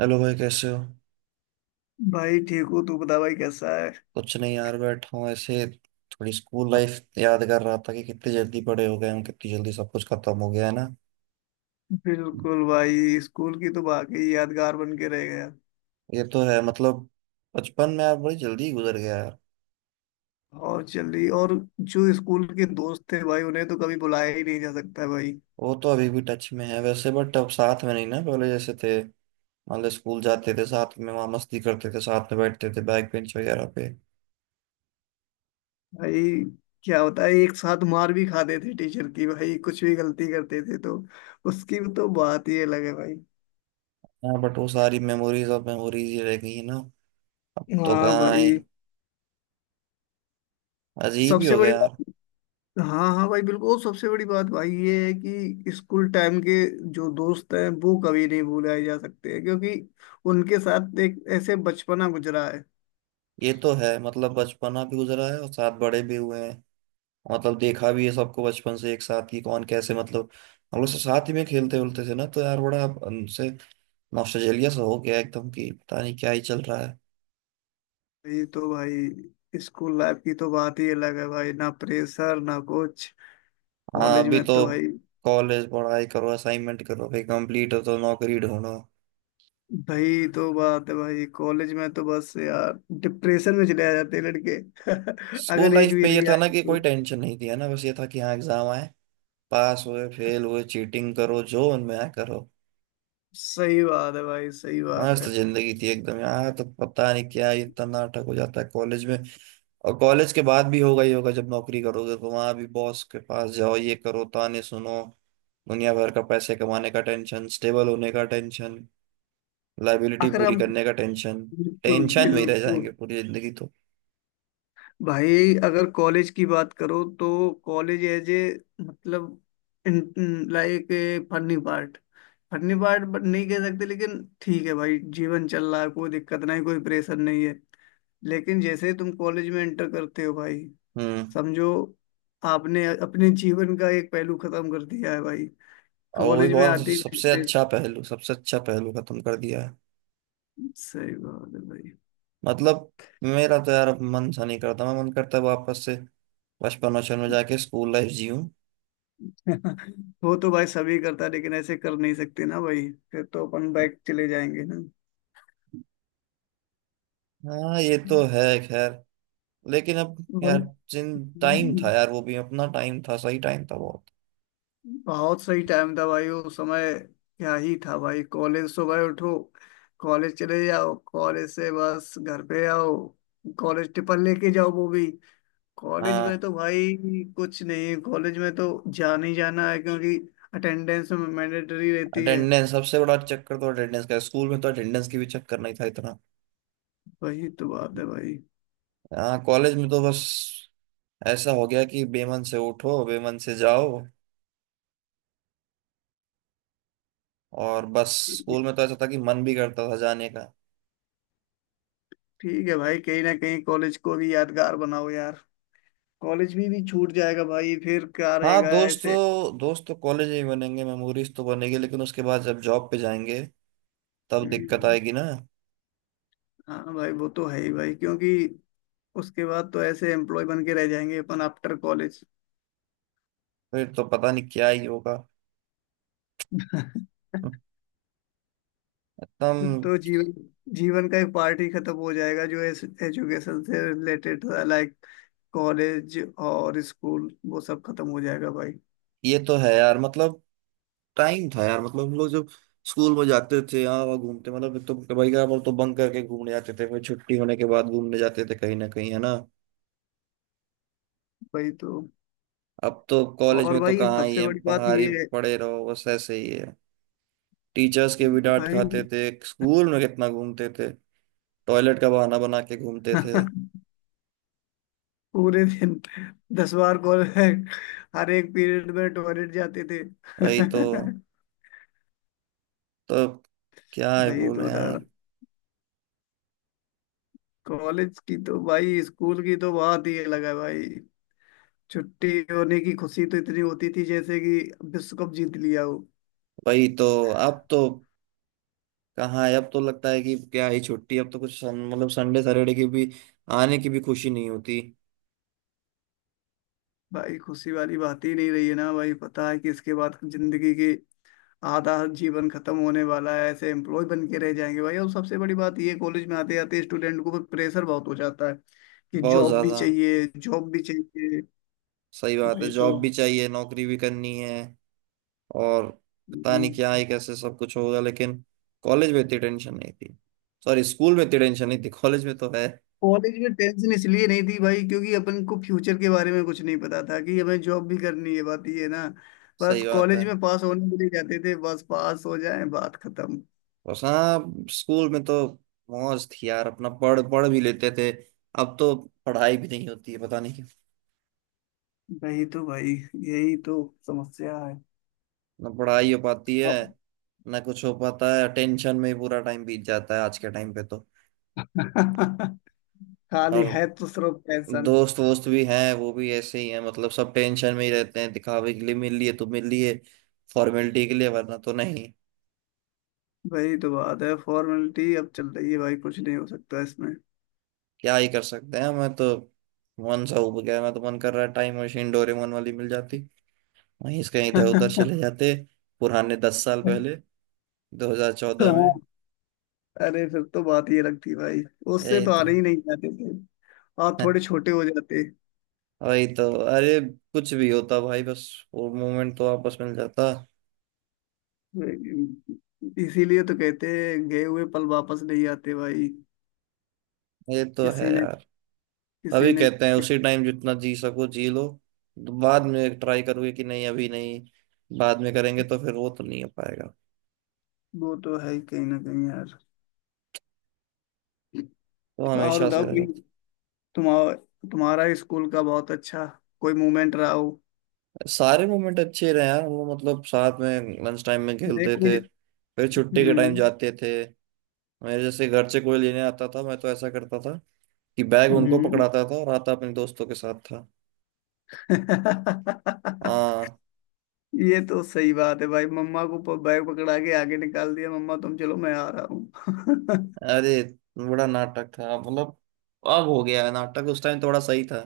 Hello भाई, कैसे हो? भाई ठीक हूँ। तू बता भाई कैसा है। कुछ नहीं यार, बैठा हूँ ऐसे। थोड़ी स्कूल लाइफ याद कर रहा था कि कितनी जल्दी बड़े हो गए हम, कितनी जल्दी सब कुछ खत्म हो गया, है ना। बिल्कुल भाई स्कूल की तो वाकई यादगार बन के रह गया। ये तो है, मतलब बचपन में यार बड़ी जल्दी ही गुजर गया यार। और चल रही और। जो स्कूल के दोस्त थे भाई उन्हें तो कभी बुलाया ही नहीं जा सकता है भाई। वो तो अभी भी टच में है वैसे, बट अब साथ में नहीं ना, पहले जैसे थे। मान लो स्कूल जाते थे साथ में, वहाँ मस्ती करते थे, साथ में बैठते थे बैक बेंच वगैरह पे। भाई क्या होता है एक साथ मार भी खाते थे टीचर की भाई कुछ भी गलती करते थे तो उसकी तो बात ही अलग है भाई। हाँ, बट वो सारी मेमोरीज अब मेमोरीज ही रह गई है ना। अब तो हाँ कहाँ है। भाई अजीब ही सबसे हो गया बड़ी यार। बात। हाँ, हाँ, भाई बिल्कुल। और सबसे बड़ी बात भाई ये है कि स्कूल टाइम के जो दोस्त हैं वो कभी नहीं भुलाए जा सकते हैं क्योंकि उनके साथ एक ऐसे बचपना गुजरा है। ये तो है, मतलब बचपना भी गुजरा है और साथ बड़े भी हुए हैं। मतलब देखा भी है सबको बचपन से एक साथ कि कौन कैसे, मतलब हम लोग सब साथ ही में खेलते उलते थे ना, तो यार बड़ा उनसे नॉस्टैल्जिया सा हो गया एकदम, कि पता नहीं क्या ही चल रहा है। ये तो भाई स्कूल लाइफ की तो बात ही अलग है भाई। ना प्रेशर ना कुछ। हाँ, कॉलेज अभी में तो तो भाई। कॉलेज पढ़ाई करो, असाइनमेंट करो, फिर कंप्लीट हो तो नौकरी ढूंढो। भाई तो बात है भाई कॉलेज में तो बस यार डिप्रेशन में चले आ जाते हैं लड़के। स्कूल अगर एक लाइफ भी में ये री था ना आई कि तो। कोई टेंशन नहीं थी, है ना, बस ये था कि हाँ, एग्जाम आए, पास हुए फेल हुए, चीटिंग करो जो उनमें आए करो। सही बात है भाई। सही बात मस्त है। जिंदगी थी एकदम यार, तो पता नहीं क्या ये इतना नाटक हो जाता है कॉलेज में। और कॉलेज के बाद भी होगा ही होगा, जब नौकरी करोगे तो वहां भी बॉस के पास जाओ, ये करो, ताने सुनो, दुनिया भर का पैसे कमाने का टेंशन, स्टेबल होने का टेंशन, लाइबिलिटी अगर पूरी हम। करने का टेंशन। बिल्कुल टेंशन में ही रह बिल्कुल। जाएंगे पूरी जिंदगी तो। भाई अगर कॉलेज की बात करो तो कॉलेज एज ए। मतलब। Like a funny part. Funny part नहीं कह सकते लेकिन ठीक है भाई जीवन चल रहा है। कोई दिक्कत नहीं कोई प्रेशर नहीं है। लेकिन जैसे ही तुम कॉलेज में एंटर करते हो भाई। हम्म। समझो। आपने अपने जीवन का एक पहलू खत्म कर दिया है भाई। और वही कॉलेज में बहुत आते ही सबसे प्रेस-। अच्छा पहलू, सबसे अच्छा पहलू खत्म कर दिया है। सही बात है भाई। मतलब मेरा तो यार अब मन सा नहीं करता, मैं मन करता है वापस से बचपन वचपन में जाके स्कूल लाइफ जीऊँ। वो तो भाई सभी करता है लेकिन ऐसे कर नहीं सकते ना भाई फिर तो अपन बैक चले जाएंगे। हाँ, ये ना तो है खैर। लेकिन अब यार, मन। जिन टाइम था यार, वो भी अपना टाइम था, सही टाइम था बहुत। बहुत सही टाइम था भाई वो समय। क्या ही था भाई कॉलेज सुबह उठो। कॉलेज चले जाओ कॉलेज से बस घर पे आओ। कॉलेज टिफिन लेके जाओ वो भी। कॉलेज में हाँ, तो भाई। कुछ नहीं कॉलेज में तो जाना ही जाना है क्योंकि अटेंडेंस में मैंडेटरी रहती है। अटेंडेंस सबसे बड़ा चक्कर, तो अटेंडेंस का है। स्कूल में तो अटेंडेंस की भी चक्कर नहीं था इतना। वही तो बात है भाई। हाँ, कॉलेज में तो बस ऐसा हो गया कि बेमन से उठो, बेमन से जाओ, और बस। स्कूल में तो ऐसा था कि मन भी करता था जाने का। ठीक है भाई कहीं ना कहीं कॉलेज को भी यादगार बनाओ यार। कॉलेज भी छूट जाएगा भाई फिर क्या हाँ, रहेगा दोस्त तो ऐसे। दोस्त तो कॉलेज में ही बनेंगे, मेमोरीज तो बनेगी, लेकिन उसके बाद जब जॉब पे जाएंगे तब दिक्कत हम्म, आएगी ना। हाँ भाई वो तो है ही भाई क्योंकि उसके बाद तो ऐसे एम्प्लॉय बन के रह जाएंगे अपन आफ्टर कॉलेज। फिर तो पता नहीं क्या ही होगा। एकदम। तो जीवन जीवन का एक पार्ट ही खत्म हो जाएगा जो एजुकेशन से रिलेटेड था लाइक कॉलेज और स्कूल वो सब खत्म हो जाएगा भाई। ये तो है यार, मतलब टाइम था यार, मतलब हम लोग जब स्कूल में जाते थे, यहाँ वहाँ घूमते, मतलब एक तो भाई का, हम तो बंक करके घूमने जाते थे, फिर छुट्टी होने के बाद घूमने जाते थे कहीं ना कहीं, है ना। भाई तो। अब तो कॉलेज और में तो भाई कहाँ ही सबसे है, बड़ी बात बाहर ये ही है। पड़े रहो बस, ऐसे ही है। टीचर्स के भी डांट भाई खाते थे स्कूल में, कितना घूमते थे। टॉयलेट का बहाना बना के घूमते थे। पूरे दिन 10 बार कॉल। हर एक पीरियड में टॉयलेट जाते थे। वही तो क्या है भाई तो बोले यार। बता। कॉलेज की तो भाई स्कूल की तो बात ही अलग है भाई। छुट्टी होने की खुशी तो इतनी होती थी जैसे कि विश्व कप जीत लिया हो। वही तो, अब तो कहाँ है, अब तो लगता है कि क्या ही छुट्टी, अब तो कुछ मतलब संडे सैटरडे की भी आने की भी खुशी नहीं होती। भाई खुशी वाली बात ही नहीं रही है ना भाई। पता है कि इसके बाद जिंदगी की आधा जीवन खत्म होने वाला है। ऐसे एम्प्लॉय बन के रह जाएंगे भाई। और सबसे बड़ी बात ये कॉलेज में आते आते स्टूडेंट को प्रेशर बहुत हो जाता है कि बहुत जॉब भी ज्यादा। चाहिए जॉब भी चाहिए। सही बात है, भाई तो। जॉब भी चाहिए, नौकरी भी करनी है। और पता नहीं हम्म, क्या ही कैसे सब कुछ होगा, लेकिन कॉलेज में इतनी टेंशन नहीं थी। सॉरी, स्कूल में इतनी टेंशन नहीं थी, कॉलेज में तो है। कॉलेज में टेंशन इसलिए नहीं थी भाई क्योंकि अपन को फ्यूचर के बारे में कुछ नहीं पता था कि हमें जॉब भी करनी है बात ये है ना। बस सही बात है। कॉलेज में पास होने के लिए जाते थे बस पास हो जाए बात खत्म। और हाँ, स्कूल में तो मौज थी यार, अपना पढ़ पढ़ भी लेते थे। अब तो पढ़ाई भी नहीं होती है, पता नहीं क्यों। वही तो भाई। यही तो समस्या है। ना पढ़ाई हो पाती है अब ना कुछ हो पाता है, टेंशन में ही पूरा टाइम बीत जाता है आज के टाइम पे तो। खाली और है तो सिर्फ टेंशन। दोस्त वोस्त भी हैं, वो भी ऐसे ही हैं, मतलब सब टेंशन में ही रहते हैं, दिखावे के लिए मिल लिए तो मिल लिए, फॉर्मेलिटी के लिए, वरना तो नहीं। वही तो बात है फॉर्मेलिटी अब चल रही है भाई कुछ नहीं हो सकता इसमें। क्या ही कर सकते हैं। मैं तो मन सा उब गया, मैं तो मन कर रहा है टाइम मशीन डोरेमोन वाली मिल जाती, वहीं से कहीं इधर उधर चले जाते, पुराने 10 साल पहले, 2014 हाँ, में। अरे फिर तो बात ही अलग थी भाई। उससे यही तो तो। आने ही नहीं जाते थे। आप थोड़े छोटे हो जाते। वही तो, अरे कुछ भी होता भाई, बस वो मोमेंट तो वापस मिल जाता। इसीलिए तो कहते हैं गए हुए पल वापस नहीं आते भाई। ये तो है। किसी ने किसी अभी ने कहते हैं उसी टाइम जितना जी सको जी लो, तो बाद में ट्राई करोगे कि नहीं, अभी नहीं, बाद में करेंगे तो फिर वो तो नहीं हो पाएगा, वो तो है ही कहीं ना कहीं यार। तो और हमेशा बताओ से रह कोई। जाता तुम्हारा तुम्हारा स्कूल का बहुत अच्छा कोई मोमेंट रहा हो। है। सारे मोमेंट अच्छे रहे यार, वो मतलब साथ में लंच टाइम में नहीं खेलते कोई। थे, फिर छुट्टी के टाइम हम्म। जाते थे, मेरे जैसे घर से कोई लेने आता था, मैं तो ऐसा करता था कि बैग उनको हम्म। पकड़ाता था और आता अपने दोस्तों के साथ था। हाँ। ये तो सही बात है भाई मम्मा को प- बैग पकड़ा के आगे निकाल दिया मम्मा तुम चलो मैं आ रहा हूँ। अरे बड़ा नाटक था, मतलब अब हो गया है नाटक, उस टाइम थोड़ा सही था।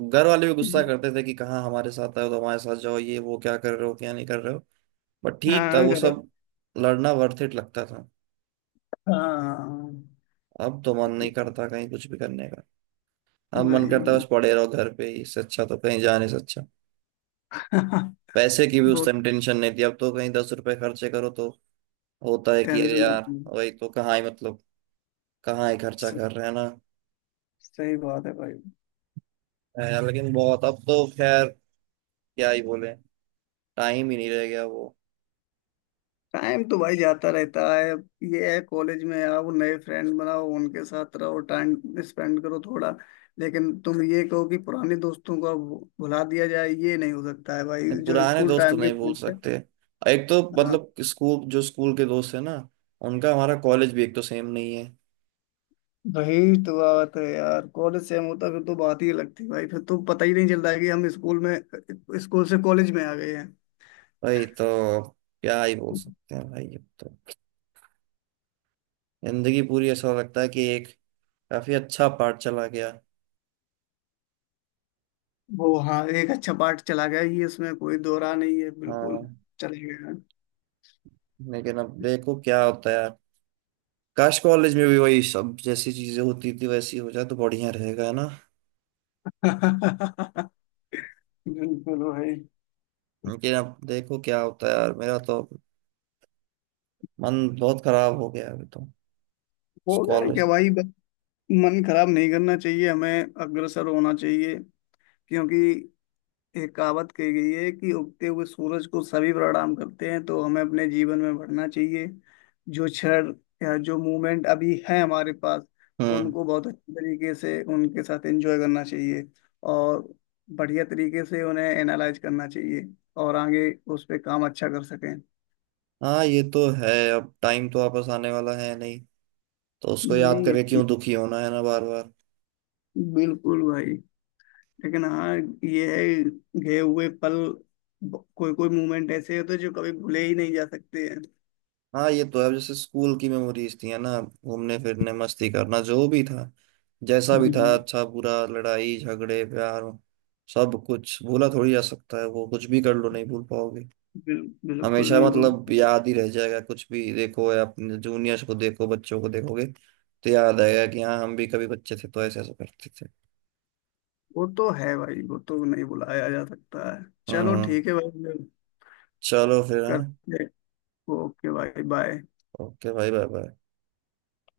घर वाले भी गुस्सा करते थे कि कहाँ हमारे साथ आए हो तो हमारे साथ जाओ, ये वो क्या कर रहे हो क्या नहीं कर रहे हो। बट ठीक था हाँ वो घर। सब, लड़ना वर्थ इट लगता था। हाँ अब तो मन नहीं करता कहीं कुछ भी करने का, अब मन करता भाई है बस पड़े रहो घर पे ही, इससे अच्छा तो कहीं जाने से अच्छा। पैसे की भी उस बहुत टाइम टेंशन नहीं थी, अब तो कहीं 10 रुपए खर्चे करो तो होता है कि अरे टेंशन यार। होती। वही तो, कहाँ ही, मतलब कहाँ ही खर्चा सब कर रहे हैं ना। सही बात है भाई। है, लेकिन बहुत। अब तो खैर, क्या ही बोले, टाइम ही नहीं रह गया वो। टाइम तो भाई जाता रहता है अब। ये है कॉलेज में आओ नए फ्रेंड बनाओ उनके साथ रहो टाइम स्पेंड करो थोड़ा। लेकिन तुम ये कहो कि पुराने दोस्तों को अब भुला दिया जाए ये नहीं हो सकता है भाई। नहीं, जो पुराने स्कूल दोस्त तो टाइम के नहीं भूल फ्रेंड थे। सकते। एक तो, हाँ, मतलब स्कूल, जो स्कूल के दोस्त है ना, उनका हमारा कॉलेज भी एक तो सेम नहीं है। वही तो बात है यार कॉलेज से हम होता फिर तो बात ही अलग थी भाई। फिर तो पता ही नहीं चलता है कि हम स्कूल में स्कूल से कॉलेज में आ गए हैं। भाई तो क्या ही बोल सकते हैं भाई। अब तो जिंदगी पूरी ऐसा लगता है कि एक काफी अच्छा पार्ट चला गया। वो हाँ एक अच्छा पार्ट चला गया ये इसमें कोई दोहरा नहीं है बिल्कुल। हाँ, चले गए हैं। लेकिन अब देखो क्या होता है यार। काश कॉलेज में भी वही सब जैसी चीजें होती थी वैसी हो जाए तो बढ़िया रहेगा, है ना। बिल्कुल भाई। लेकिन अब देखो क्या होता है यार, मेरा तो मन बहुत खराब हो गया है अभी तो होगा क्या कॉलेज। भाई बस। मन खराब नहीं करना चाहिए हमें अग्रसर होना चाहिए क्योंकि एक कहावत कही गई है कि उगते हुए सूरज को सभी प्रणाम करते हैं तो हमें अपने जीवन में बढ़ना चाहिए जो क्षण या जो मूवमेंट अभी है हमारे पास हम्म। उनको बहुत अच्छे तरीके से उनके साथ एंजॉय करना चाहिए और बढ़िया तरीके से उन्हें एनालाइज करना चाहिए और आगे उस पे काम अच्छा कर सकें। हाँ, ये तो है, अब टाइम तो वापस आने वाला है नहीं, तो उसको याद नहीं करके क्यों दुखी होना, है ना, बार बार। बिल्कुल भाई। लेकिन हाँ ये है गए हुए पल कोई कोई मोमेंट ऐसे होते हैं जो कभी भूले ही नहीं जा सकते हैं। हाँ, ये तो है, अब जैसे स्कूल की मेमोरीज थी है ना, घूमने फिरने मस्ती करना, जो भी था जैसा भी था, हम्म, अच्छा बुरा लड़ाई झगड़े प्यार, सब कुछ भूला थोड़ी जा सकता है वो, कुछ भी कर लो नहीं भूल पाओगे। बिल्कुल हमेशा नहीं भूल। मतलब याद ही रह जाएगा, कुछ भी देखो, या अपने जूनियर्स को देखो, बच्चों को देखोगे तो याद आएगा कि हाँ, हम भी कभी बच्चे थे तो ऐसे ऐसे करते थे। वो तो है भाई वो तो नहीं भुलाया जा सकता है चलो हम्म। ठीक है भाई चलो फिर, हाँ, करते हैं। ओके भाई बाय। ओके भाई बाय बाय।